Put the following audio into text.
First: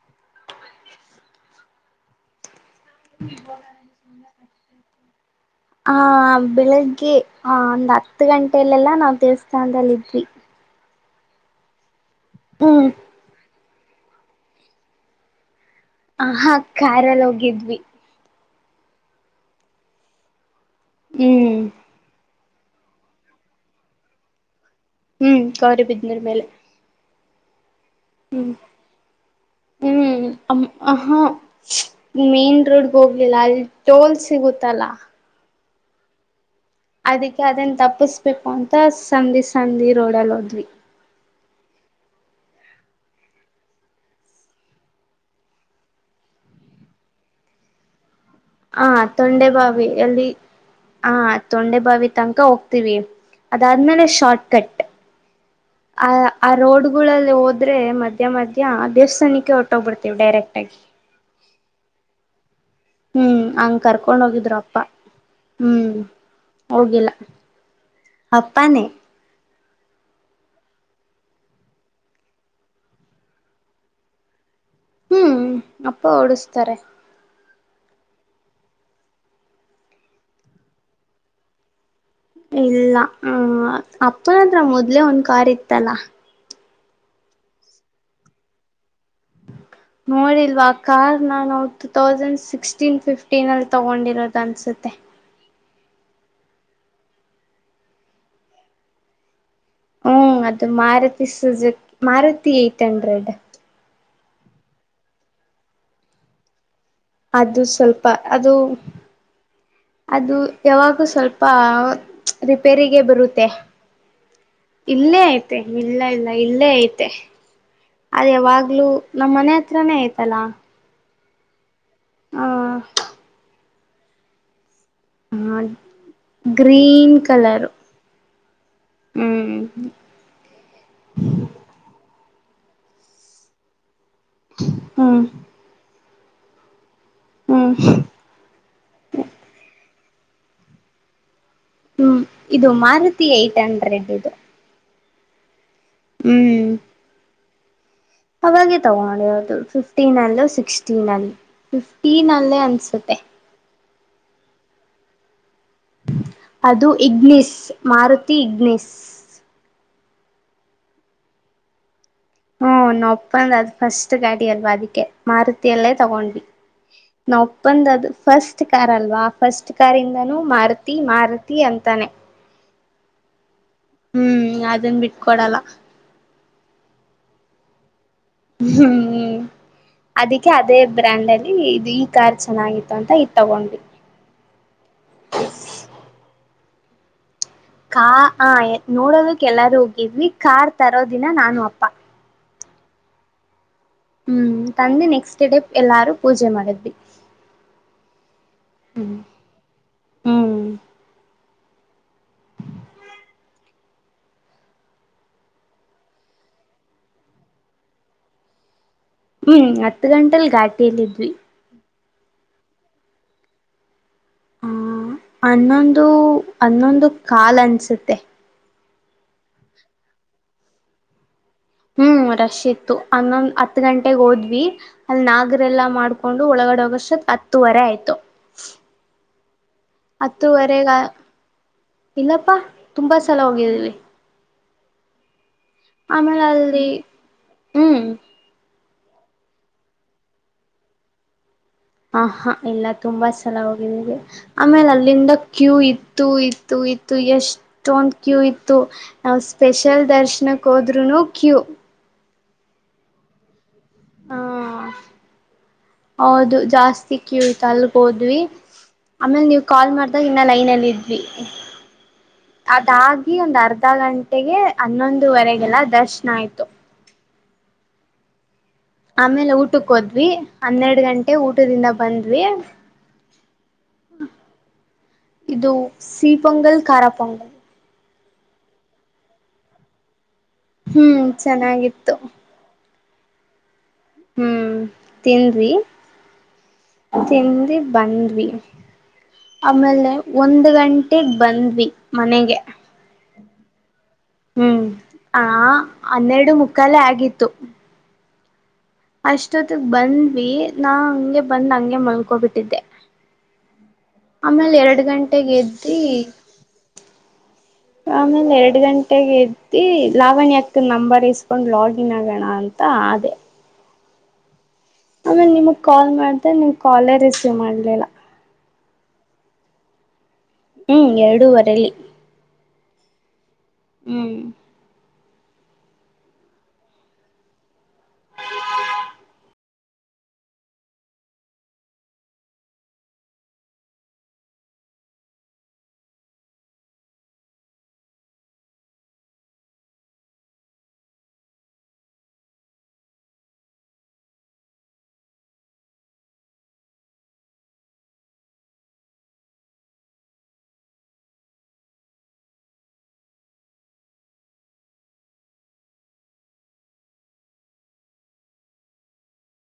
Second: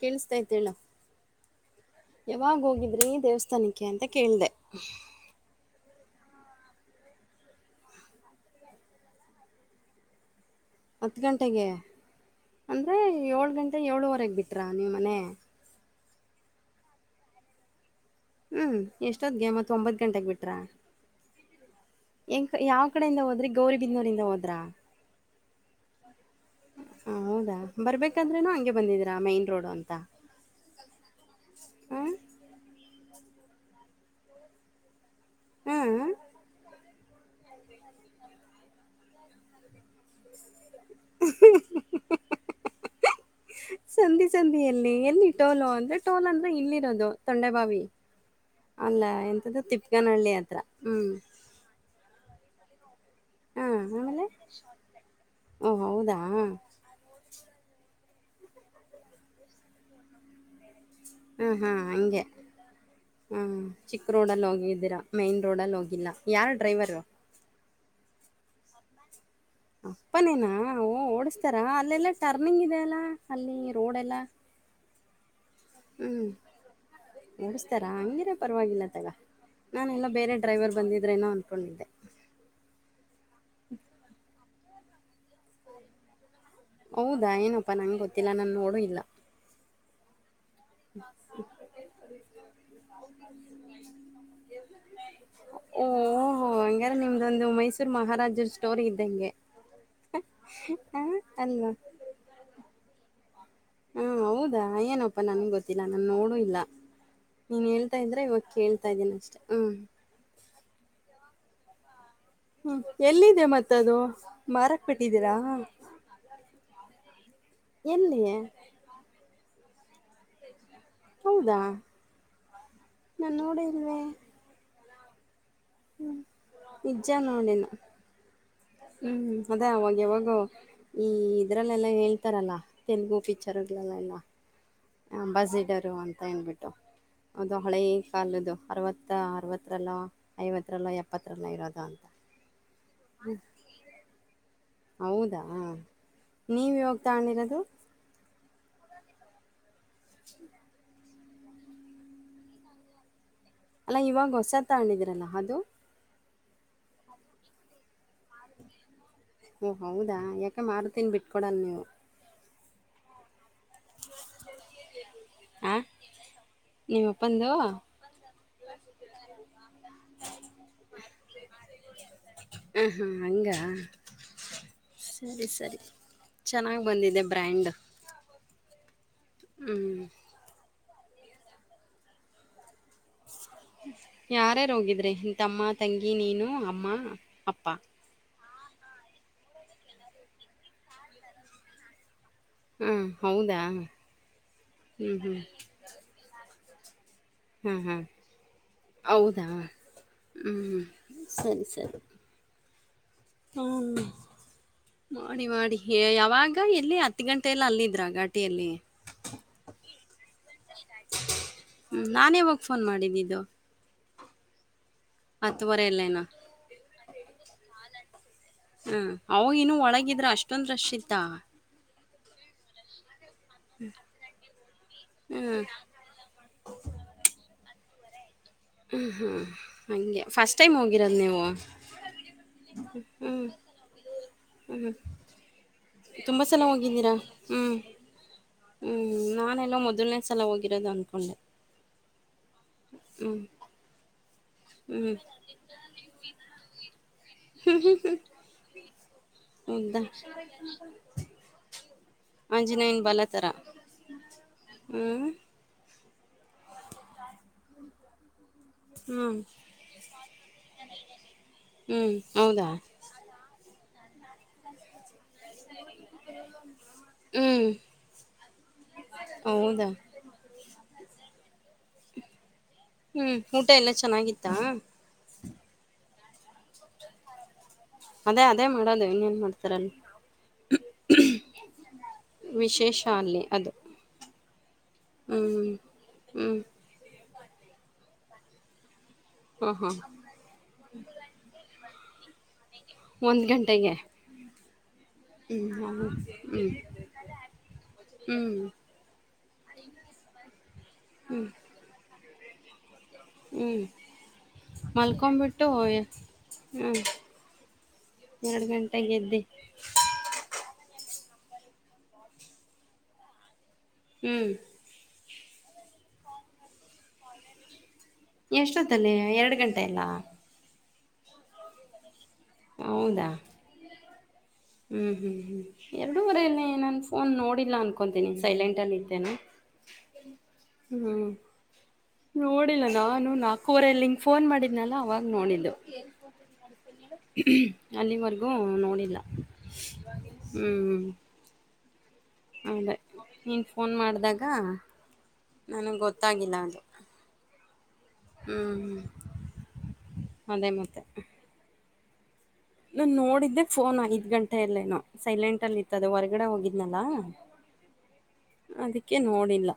ಕೇಳಿಸ್ತಾತೆ ಹೇಳ ಯಾವಾಗ ಹೋಗಿ ಹ ಬೆಳಿಗ್ಗೆ ಆ ಒಂದ್ ಹತ್ತು ಗಂಟೆಯಲ್ಲೆಲ್ಲಾ ನಾವು ದೇವಸ್ಥಾನದಲ್ಲಿದ್ವಿ ಹತ್ ಗಂಟೆಗೆ ಹ್ಮ್ ಅಂದ್ರೆ ಏಳ್ ಗಂಟೆ ಅದೇ ಏಳುವರೆಗೆ ಬಿಟ್ರಾ ನೀವು ಮನೆ ಆ ಹಾ ಕಾರಲ ಹೋಗಿದ್ವಿ ಹ್ಮ್ ಎಷ್ಟೊದ್ಗೆ ಮತ್ತತ್ ಒಂಬತ್ ಗಂಟೆೆಗೆ ಬಿಟ್ರಾ ಹ್ಮ್ ಎಂಗ ಯಾವ್ ಕಡೆಯಿಂದ ಹೋದ್ರಿ ಗೌರಿಬಿಂದೂರಿಂದ ಹೋದ್ರಾ ಹ್ಮ್ ಗೌರಿಬಿದನೂರು ಮೇಲೆ ಹ ಹೌದಾ ಬರ್ಬೇಕಂದ್ರೆನು ಹಂಗೆ ಬಂದಿದೀರಾ ಮೈನ್ ರೋಡ್ ಅಂತ ಮ ಹ ಹ ಮೇನ್ ರೋಡ್ ಗೋಗಿ ಲಿಲ್ಲ ಅಲ್ಲಿ ಟೋಲ್ ಸಿಗುತ್ತಲ್ಲ ಹ್ಮ್ ಅದಕ್ಕೆ ಅದನ್ ತಪ್ಪಸ್ಬೇಕು ಅಂತ ಸಂದಿ ಸಂದಿ ರೋಡಲ್ ಹೋದ್ವಿ ಹ ಸಂಧಿ ಸಧಿಯ ಎಲ್ಲಿ ಎಲ್ಲಿ ಟೋಲು ಅಂದ್ರೆ ಟೋಲ್ ಅಂದ್ರೆ ಇಲ್ಲಿರೋದು ತೊಂಡೆಬಾವಿ ಹ ಅಲ್ಲ ತೊಂಡೆ ಎಂತದ್ದು ಬಾವಿ ಅಲ್ಲಿ ತಿಪ್ಕನಹಳ್ಳಿ ಹತ್ರ ಹ್ಮ್ ಹ ತೊಂಡೆಬಾವಿ ತನಕ ಹೋಗ್ತೀವಿ. ಹಾ ಅದಾದ್ಮೇಲೆ ಆಮೇಲೆ ಶಾರ್ಟ್ ಕಟ್ ಓ ಆ ಆ ಹೌದಾ ರೋಡ್ಗಳಲ್ಲಿ ಹ ಆದ್ರೆ ಮಧ್ಯ ಮಧ್ಯ್ಯಾ ದೇವಸ್ಥಾನಕ್ಕೆ ಹೊಟೋಗ್ ಬಿಡ್ತೀವಿ ಡೈರೆಕ್ಟ್ ಆಗಿ ಹಾ ಹಾ ಹಂಗೆ ಹ್ಮ್ ಹಾಂ ಹಂಗ ಚಿಕ್ಕ ಕರ್ಕೊಂಡ್ ರೋಡಲ್ಲಿ ಹೋಗಿದ್ರು ಅಪ್ಪ ಹೋಗಿದ್ದೀರಾ ಮೈನ್ ರೋಡಲ್ಲಿ ಹ್ಮ್ ಹೋಗಿಲ್ಲ ಯಾರ ಡ್ರೈವರು ಅಪ್ಪಾನೆ ಅಪ್ಪನೇನಾ ಓಡಸ್ತಾರ ಅಲ್ಲೆಲ್ಲಾ ಟರ್ನಿಂಗ್ ಇದೆ ಅಲ್ಲಾ ಅಲ್ಲಿ ರೋಡೆ ಎಲ್ಲಾ ಹ್ಮ್ ಅಪ್ಪ ಓಡಸ್ತಾರೆ ನಡ್ಸ್್ತಾರಾ ಹಂಗೆರ ಪರವಾಗಿಲ್ಲ ತಗ ನಾನೆಲ್ಲ ಬೇರೆ ಡ್ರೈವರ್ ಬಂದಿದ್ದ್ರೇನೋ ಅಂದ್ಕೊಂಡಿದ್ದೆ. ಇಲ್ಲ ಹ್ಮ ಅಪ್ಪನತ್ರ ಮೊದ್ಲೆೇ ಒಂದ್ ಕಾರ್ ಇತ್ತಲ್ಲ ಹೌದಾ ಏನಪ್ಪಾ ನಂಗೆ ಗೊತ್ತಿಲ್ಲ ನಾನ ನೋಡು ಇಲ್ಲ. ನೋಡಿಲ ಆ ಕಾರ್ ನಾವ ಟೂ ತೌಸಂಡ್ ಸಿಕ್ಸ್ಟೀನ್ ಫಿಫ್ಟೀನ್ ಅಲ್ಲಿ ತಗೊಂಡಿರೋದ ಅನ್ಸುತ್ತೆ ಓಹಓಹೋ ಹಂಗ್ಯಾರ ನಿಮ್ದೊಂದು ಮೈಸೂರು ಮಹಾರಾಜರ ಸ್ಟೋರ್ ಇದ್ದಂಗೆ. ಹ್ಮ್ ಅದು ಹಾಂ ಮಾರುತಿ ಅಲ್ವಾ ಸುಜಕ್ ಮಾರುತಿ ಏಟ್ ಹಂಡ್ರೆಡ್ ಹಾ ಹೌದಾ ಏನಪ್ಪಾ ನನ್ಗೆ ಗೊತ್ತಿಲ್ಲ ನಾನ ನೋಡು ಇಲ್ಲ ಅದು ನೀನ್ ಹೇಳ್ತಾ ಸ್ವಲ್ಪ ಇದ್ರೆ ಇವಾಗ ಅದು ಹೇಳ್ತಾ ಇದ್ದೀನಿ ಅಷ್ಟೆ ಹ್ಮ್ ಅದು ಯಾವಾಗೂ ಸ್ವಲ್ಪ ಹ್ಮ್ ರಿಪೇರಿಗೆ ಎಲ್ಲಿದೆ ಬರುತ್ತೆ ಮತ್ತದು ಮಾರಕ್ ಇಲ್ಲೇ ಬಿಟ್ಟಿದ್ದೀರಾ ಐತೆ ಇಲ್ಲ ಇಲ್ಲ ಇಲ್ಲೇ ಐತೆ ಎಲ್ಲಿ ಅದ ಯಾವಾಗ್ಲುೂ ನಮ್ಮ ಮನೆ ಹತ್ರಾನೇ ಆಯ್ತಲ್ಲ ಹೌದಾ ನಾನ್ ನೋಡಿ ಹ ನಿಜ ಗ್ರೀನ್ ಕಲರ್ ನೋಡೇನು ಹ್ಮ್ ಅದೇ ಅವಾಗ ಯಾವಾಗ ಈ ಇದ್ರಲ್ಲೆಲ್ಲಾ ಹೇಳ್ತ ತರಲ್ಲ ತೆಲುಗು ಪಿಕ್ಚರ್ಗಳೆಲ್ಲ ಹ್ಮ್ ಅಂಬಾಸಿಟರ್ ಅಂತ ಹೇಳಬಿಟ್ಟು ಅದು ಹ್ಮ್ ಹಳೆ ಕಾಲದು ಅರವತ್ತ ಅರವತ್ರಲ್ಲ ಐವತ್ರರಲ್ಲ ಎಪ್ಪತ್ತ ಹ್ಮ್ ಇದು ಮಾರುತಿ ಏಟ್ ಹಂಡ್ರೆಡ್ ಇದು ಹೌದಾ ನೀವ ಯಾವಾಗ ತೊಗೊಂಡಿರೋದು ಆವಾಗೆ ತಗೊಂಡಿರೋದು ಫಿಫ್ಟೀನ್ ಅಲ್ಲೋ ಸಿಕ್ಸ್ಟೀನ್ ಅಲ್ಲಿ ಫಿಫ್ಟೀನ್ ಅಲ್ಲೇ ಅನ್ಸುತ್ತೆ ಅಲ್ಲಾ ಇವಾಗ ಹೊಸದ ತೊಗೊಂಡಿದ್ರಲ್ಲ ಅದು ಅದು ಇಗ್ನಿಸ್ ಮಾರುತಿ ಇಗ್ನಿಸ್ ಓ ಹೌದಾ ಯಾಕೆ ಮಾರತೀನಿ ಬಿಟ್ಕೊಡಲ್ ನೀವು ಹ್ಮ್ ನಮ್ ಅಪ್ಪಂದ್ ಅದು ಫಸ್ಟ್ ಗಾಡಿ ಅಲ್ವಾ ಅದಕ್ಕೆ ಆ? ಮಾರುತಿಯಲ್ಲೇ ತಗೊಂಡ್ವಿ ನಿಮ್ಮ ನಮ್ ಅಪ್ಪಂದು? ಅಪ್ಪಂದ್ ಹಾಂ, ಅದು ಫಸ್ಟ್ ಕಾರ್ ಅಲ್ವಾ ಆ ಫಸ್ಟ್ ಕಾರ್ ಇಂದಾನೂ ಮಾರುತಿ ಮಾರುತಿ ಅಂತ ತಾನೇ ಹೂ ಹೂ ಹಂಗಾ ಹ್ಮ್ ಅದನ್ ಬಿಟ್ಕೊಡಲ್ಲ ಚೆನ್ನಾಗ ಬಂದಿದೆ ಬ್ರ್ಯಾಂಡ್ ಹ್ಮ್ ಅದಕ್ಕೆ ಅದೇ ಬ್ರ್ಯಾಂಡ್ ಅಲ್ಲಿ ಇದು ಈ ಕಾರ್ ಚೆನ್ನಾಗಿತ್ತು ಅಂತ ಇದು ತಗೊಂಡ್ವಿ ಯಾರ ಯಾರ್ ಹೋಗಿದ್ರೆ ನಿಮ್ಮ ತಮ್ಮ ತಂಗಿ ನೀನು ಅಮ್ಮ ಅಪ್ಪ ಕಾ ಆ ನೋಡೋದಕ್ಕೆ ಎಲ್ಲಾರೂ ಹೋಗಿದ್ವಿ ಕಾರ್ ತರೋದಿನ ನಾನು ಅಪ್ಪಾ ಹೂ ಹೌದಾ ಹ್ಮ್ ತಂದಿ ಹ್ಞೂ, ಹ್ಞೂ. ನೆಕ್ಸ್ಟ್ ಡೇ ಎಲ್ಲಾರು ಪೂಜೆ ಮಾಡಿದ್ವಿ ಹಾಂ ಹಾಂ ಹ್ಮ್ ಹೌದಾ ಹೂ ಹ್ಮ್ ಸರಿ ಸರಿ ಹೂ ಮಾಡಿ ಮಾಡಿ ಯಾವಾಗ ಎಲ್ಲಿ ಹತ್ತು ಗಂಟೆ ಎಲ್ಲ ಅಲ್ಲಿದ್ರ ಘಟಿಯಲ್ಲಿ ಹ್ಮ್ ಹತ್ತು ಗಂಟೆಲ್ ಘಾಟಿಯಲ್ಲಿದ್ವಿ ಹ್ಞ ನಾನು ಯಾವಾಗ ಫೋನ್ ಮಾಡ ಅಂದಿದು ಹ ಹನ್ನೊಂದು ಅಲ್ಲೇನೋ? ಹನ್ನೊಂದು ಕಾಲ್ ಅನ್ಸುತ್ತೆ ಹ್ಮ ಅವಗ ಇನ್ನು ಒಳಗಿದ್ರ ಅಷ್ಟೊಂದ್ ರಶ್ ಇತ್ತಾ ಹ್ಮ್ ರಶ್ ಇತ್ತು ಹನ್ನೊಂದ್ ಹತ್ತು ಗಂಟೆಗ್ ಹೋದ್ವಿ ಅಲ್ಲಿ ಹ್ಮ್. ನಾಗರೆಲ್ಲಾ ಮಾಡ್ಕೊಂಡು ಒಳಗಡೆೋಗಷ್ಟತ್ ಹತ್ತುವರೆ ಆಯ್ತು ಹ್ಮ್ ಹ್ಮ್ ಹಂಗೆ ಫಸ್ಟ್ ಟೈಮ್ ಹತ್ತುವರೆಗ ಹೋಗಿರೋದು ನೀವು ಇಲ್ಲಪ್ಪಾ ತುಂಬಾ ಹ್ಞೂ ಸಲ ಹೋಗಿದೀವಿ ಹ್ಮ್ ತುಂಬ ಆಮೇಲೆ ಸಲ ಅಲ್ಲಿ ಹೋಗಿದ್ದೀರಾ? ಹ್ಮ್, ಹೂ ಹ್ಮ್ ನಾನೆಲ್ಲೋ ಮೊದಲನೇ ಸಲ ಹೋಗಿರೋದು ಅಂದ್ಕೊಂಡೆ ಹ ಹಾ ಇಲ್ಲ ತುಂಬಾ ಹ್ಮ್, ಸಲಾ ಹೋಗಿದೀವಿ ಆಮೇಲೆ ಹ್ಮ್. ಅಲ್ಲಿಂದ ಕ್ಯೂ ಇತ್ತು ಇತ್ತು ಇತ್ತು ಎಷ್ಟೊಂದ ಕ್ಯೂ ಇತ್ತು ನಾವು ಹೌದಾ? ಸ್ಪೆಷಲ್ ದರ್ಶನಕ್ಕೆ ಹೋದ್ನು ಕ್ಯೂ ಆಂಜನಯನ್ ಬಲತಾರ ಹಾ ಹ ಹೌದು ಜಾಸ್ತಿ ಕ್ಯೂ ಇತ್ತು ಅಲ್ಗ ಹೋದ್ವಿ ಹ್ಮ್, ಆಮೇಲ್ ನೀವು ಕಾಲ್ ಮಾಡ್ದಾಗ ಇನ್ನ ಲೈನ್ ಅಲ್ಲಿ ಇದ್ವಿ ಹ್ಮ್. ಹೌದಾ? ಅದಾಗಿ ಒಂದ್ ಅರ್ಧ ಗಂಟೆಗೆ ಹನ್ನೊಂದುವರೆಗೆಲ್ಲ ದರ್ಶನ ಆಯ್ತು ಹ್ಮ್ ಆಮೇಲೆ ಊಟಕ್ಕೆ ಹೌದಾ? ಹೋದ್ವಿ ಹನ್ನೆರಡು ಗಂಟೆ ಊಟದಿಂದ ಬಂದ್ವಿ ಹ್ಮ್ ಊಟ ಎಲ್ಲ ಚೆನ್ನಾಗಿತ್ತಾ ಇದು ಸೀಪೊಂಗಲ್ ಖಾರಾಪೊಂಗಲ್ ಅದೇ ಅದೇ ಮಾಡೋದು ಇನ್ನೇನ್ ಮಾಡ್ತಾರಲ್ಲಿ ಹ್ಮ್ ಚೆನ್ನಾಗಿತ್ತು ಶಾಲಿ ಅದು ಹ್ಮ್ ತಿಂದವಿ ಹ್ಮ್ ಹ್ಮ್ ತಿಂದು ಬಂದ್ವಿ ಹಾ ಹಾ ಆಮೇಲೆ ಒಂದ್ ಗಂಟೆಗೆ ಬಂದ್ವಿ ಮನೆಗೆ ಒಂದ್ ಗಂಟೆಗೆ ಹ್ಮ್ ಆ ಹ್ಮ್ ಹೌದು. ಹನ್ನೆರಡು ಹ್ಮ್ ಮುಖಾಲೆ ಆಗಿತ್ತು ಹ್ಮ್ [unintelligible] ಅಷ್ಟೊತ್ತಗ್ ಬಂದ್ವಿ ನಾ ಹಂಗೆ ಬಂದ್ ಹಂಗೆ ಮಲ್ಕೊಬಿಟ್ಟಿದ್ದೆ ಹ್ಮ ಮಲ್ಕಂ ಗಂಟೆಗೆ ಬಿಟ್ಟು ಹ ಎದ್ದಿ ಹ್ಮ ಆಮೇಲೆ ಎರಡ್ ಗಂಟೆಗೆ ಎದ್ದಿ ಲಾವಣಿ ಅಕ್ಕ ನಂಬರ್ಸ್ ಕಕೊಂಡ್ ಲಾಗಿನ್ ಆಗೋಣ ಅಂತ ಆದೆ ಹ್ಮ್ ಆಮೇನ್ ನಿಮಗ್ ಕಾಲ್ ಮಾಡ್ ನೀಕಾಲೇ ರಿಸೀವ್ ಮಾಡ್ಲಿಲ್ಲ ಎಷ್ಟೊತ್ತಲೆ ಎರಡು ಗಂಟೆ ಎಲ್ಲ ಹ್ಮ್ ಎರಡೂವರೆಲ್ಲಿ ಹೌದಾ ಹ್ಮ್ ಹ್ಞೂ ಹ್ಮ ಹ್ಮ ಎರಡೂವರಲ್ಲೇ ನಾನು ಫೋನ್ ನೋಡಿಲ್ಲ ಅನ್ಕೊತೀನಿ ಸೈಲೆಂಟಲ್ಲಿತ್ತೇನೆ ಹ್ಮ್ ನೋಡಿಲ್ಲ ನಾನು ನಾಲ್ಕೂವರೆಲ್ಲಿ ಹಂಗ್ ಫೋನ್ ಮಾಡಿದ್ನಲ್ಲ ಅವಾಗ ನೋಡಿದ್ದಲು ಅಲ್ಲಿವರೆಗೂ ನೋಡಿಲ್ಲ ಹ್ಮ್ ಹೌದ ನೀನು ಫೋನ್ ಮಾಡಿದಾಗ ನನಗ್ ಗೊತ್ತಾಗಿಲ್ಲ ಅದು ಹ್ಮ್ ಹ್ಮ್ ಅದೇ ಮತ್ತೆ ನನ್ ನೋಡಿದ್ದೆ ಫೋನ್ ಐದ್ ಗಂಟೆಯಲ್ಲೇನೋ ಸೈಲೆಂಟ್ ಅಲ್ಲಿ ಇತ್ತದ ಹೊರಗಡೆ ಹೋಗಿದ್ನಲ್ಲಾ ಅದಕ್ಕೆ ನೋಡಿಲ್ಲ